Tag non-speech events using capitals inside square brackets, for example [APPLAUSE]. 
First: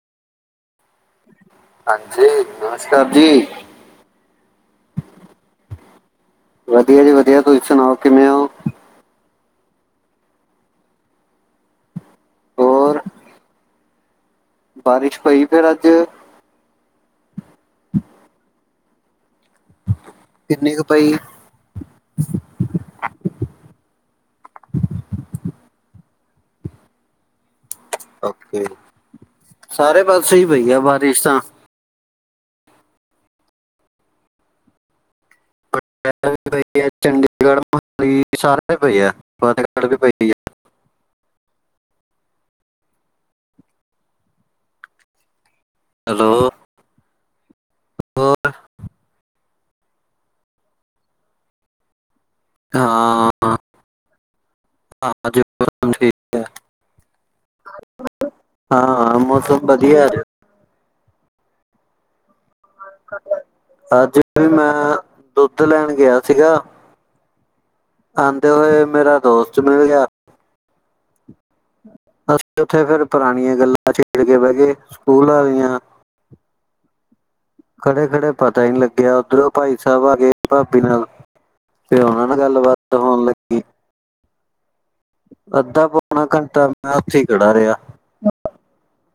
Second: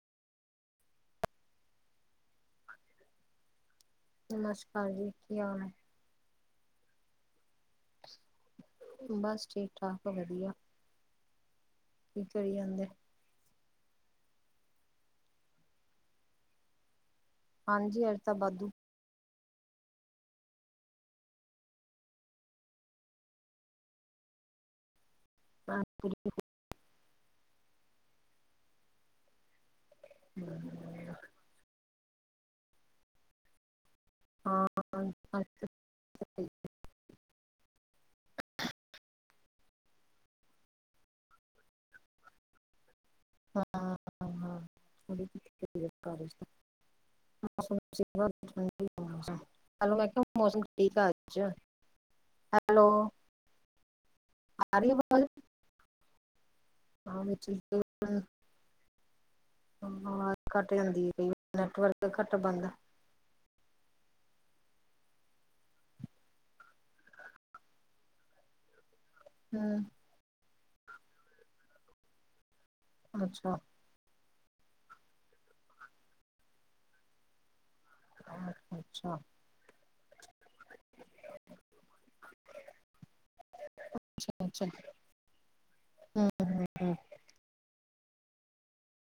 ਹਾਂਜੀ, ਨਮਸਕਾਰ ਜੀ। ਨਮਸਕਾਰ ਜੀ, ਕੀ ਹਾਲ ਹੈ? ਵਧੀਆ ਜੀ- ਵਧੀਆ, ਤੁਸੀਂ ਸੁਣਾਓ ਕਿਵੇਂ ਹੋ? ਬਸ ਠੀਕ-ਠਾਕ ਆ, ਵਧੀਆ ਕੀ ਕਰੀ ਜਾਂਦੇ? ਹੋਰ ਬਾਰਿਸ਼ ਹੋਈ ਫੇਰ ਅੱਜ। ਹਾਂਜੀ, ਅਜ ਤਾਂ ਵਾਧੂ ਕਿੰਨੀ ਕੁ ਪਾਈ? ਰਾਤ ਪੂਰੀ। ਓਕੇ, ਸਾਰੇ ਪਾਸੇ ਹੀ ਪਈ ਆ ਬਾਰਿਸ਼ ਤਾਂ। ਹਾਂਜੀ-ਹਾਂਜੀ। ਸ਼ਹਿਰ ਵੀ ਪਈ ਹੈ ਚੰਡੀਗੜ੍ਹ, ਮੋਹਾਲੀ ਸਾਰੇ ਪਈ ਹੈ ਫਤਿਹਗੜ੍ਹ ਵੀ ਪਈ ਹੈ। ਹਾਂ [UNINTELLIGIBLE] ਲ ਆ ਚਲੋ ਹੋਰ [UNINTELLIGIBLE] ਹੈਲੋ ਮੈ ਕਿਹਾ ਮੌਸਮ ਠੀਕ ਆ ਅੱਜ। ਹੈਲੋ ਹਾਂ, ਆ ਰਹੀ ਆਵਾਜ਼ ਅਜ ਮੋਸਮ ਠੀਕ ਹੈ। ਹਾਂ ਵਿੱਚ ਹਾਂ, ਮੌਸਮ ਵਧੀਆ ਹੈ ਅੱਜ। ਆਵਾਜ਼ ਘੱਟ ਜਾਂਦੀ ਹੈ ਕਈ ਵਾਰ ਨੈਟਵਰਕ ਘੱਟ ਬੰਦ ਅੱਜ ਵੀ ਮੈਂ ਦੁੱਧ ਲੈਣ ਗਿਆ ਸੀਗਾ। ਆਉਂਦੇ ਹੋਏ ਮੇਰਾ ਦੋਸਤ ਹੂੰ ਮਿਲ ਗਿਆ। ਬਸ, ਉੱਥੇ ਫੇਰ ਪੁਰਾਣੀਆਂ ਅੱਛਾ ਗੱਲਾਂ ਛੇੜ ਕੇ ਬਹਿ ਗੇ ਸਕੂਲਾਂ ਵਲਿਆ। ਖੜੇ-ਖੜੇ ਪਤਾ ਹੀ ਲੱਗਿਆ ਅੱਛਾ ਉੱਧਰੋਂ ਭਾਈ ਸਾਹਿਬ ਆ ਗਏ ਭਾਬੀ ਨਾਲ। ਫਿਰ ਉਹਨਾਂ ਨਾਲ ਗੱਲ-ਬਾਤ ਹੋਣ ਲੱਗੀ। ਅੱਛਾ-ਅੱਛਾ। ਅੱਧਾ-ਪੌਣਾ ਘੰਟਾ ਮੈਂ ਉੱਥੇ ਹੀ ਖੜਾ ਰਿਹਾ।